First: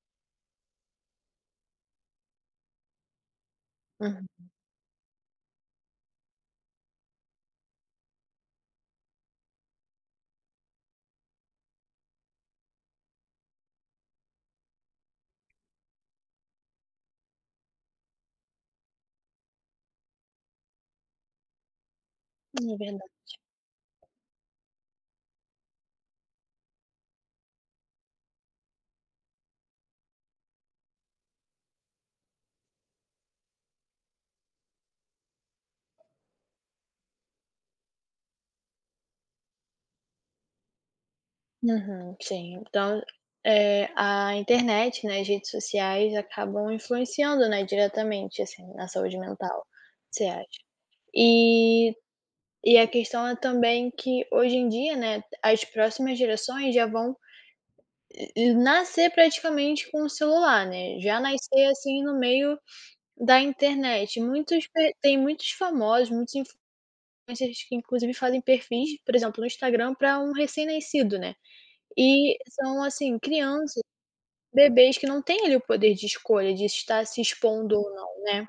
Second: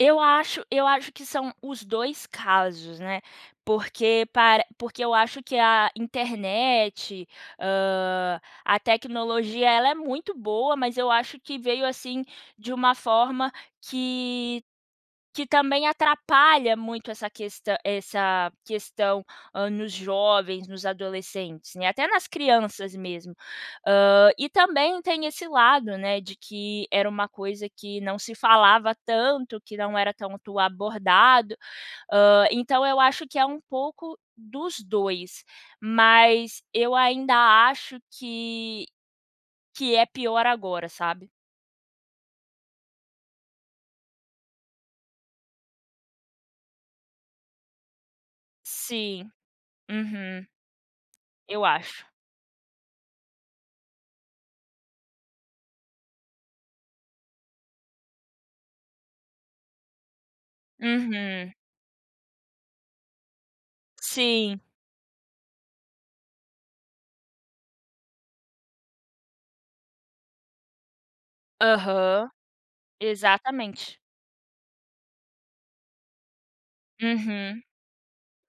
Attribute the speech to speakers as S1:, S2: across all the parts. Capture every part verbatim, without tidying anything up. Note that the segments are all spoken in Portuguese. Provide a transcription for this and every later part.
S1: Eu acho eu acho que são os dois casos, né, porque
S2: Uhum.
S1: para porque eu acho que a internet, hã, a tecnologia, ela é muito boa, mas eu acho que veio, assim, de uma forma que que também atrapalha muito essa questã essa questão, hã, nos jovens, nos adolescentes, né, até nas
S2: Hum, é
S1: crianças
S2: verdade.
S1: mesmo. Hã, e também tem esse lado, né, de que era uma coisa que não se falava tanto, que não era tanto abordado, hã, então eu acho que é um pouco dos dois, mas eu ainda acho que que é pior agora, sabe.
S2: Aham, sim, então, eh, a internet, né, as redes sociais acabam influenciando, né, diretamente, assim, na saúde
S1: Sim.
S2: mental, você acha.
S1: Uhum. Eu
S2: E
S1: acho.
S2: e a questão é também que hoje em dia, né, as próximas gerações já vão nascer praticamente com o celular, né, já
S1: Uhum.
S2: nascer, assim, no meio da internet.
S1: Sim.
S2: Muitos pe tem muitos famosos, muitos influ mas eles, que inclusive fazem perfis, por exemplo, no Instagram para um recém-nascido, né.
S1: Aham.
S2: E são assim, crianças,
S1: Exatamente.
S2: bebês que não têm, ali, o poder de escolha, de estar se
S1: Uhum.
S2: expondo ou não, né.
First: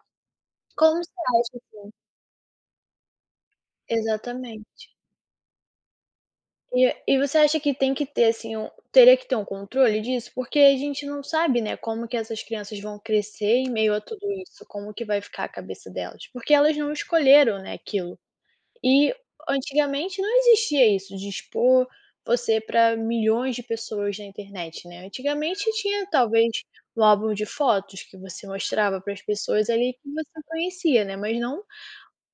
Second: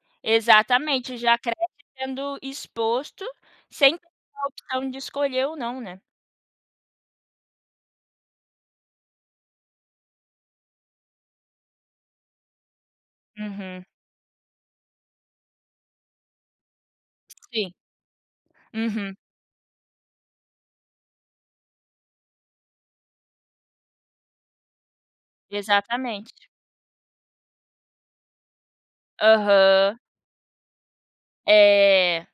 S2: Como você
S1: Exatamente, já cresce
S2: acha, assim?
S1: sendo exposto, sem a
S2: Exatamente.
S1: opção de escolher ou não, né.
S2: E a e você acha que tem que ter, assim, um teria que ter um controle disso? Porque a gente não sabe, né, como que essas crianças vão crescer em
S1: Uhum.
S2: meio a tudo isso, como que vai ficar a cabeça delas, porque elas não escolheram,
S1: Sim.
S2: né, aquilo. E
S1: Uhum.
S2: antigamente não existia isso, de expor você para milhões de pessoas na internet, né, antigamente tinha,
S1: Exatamente.
S2: talvez, um álbum de fotos que você mostrava para as pessoas, ali,
S1: Aham.
S2: que você conhecia, né, mas não
S1: É.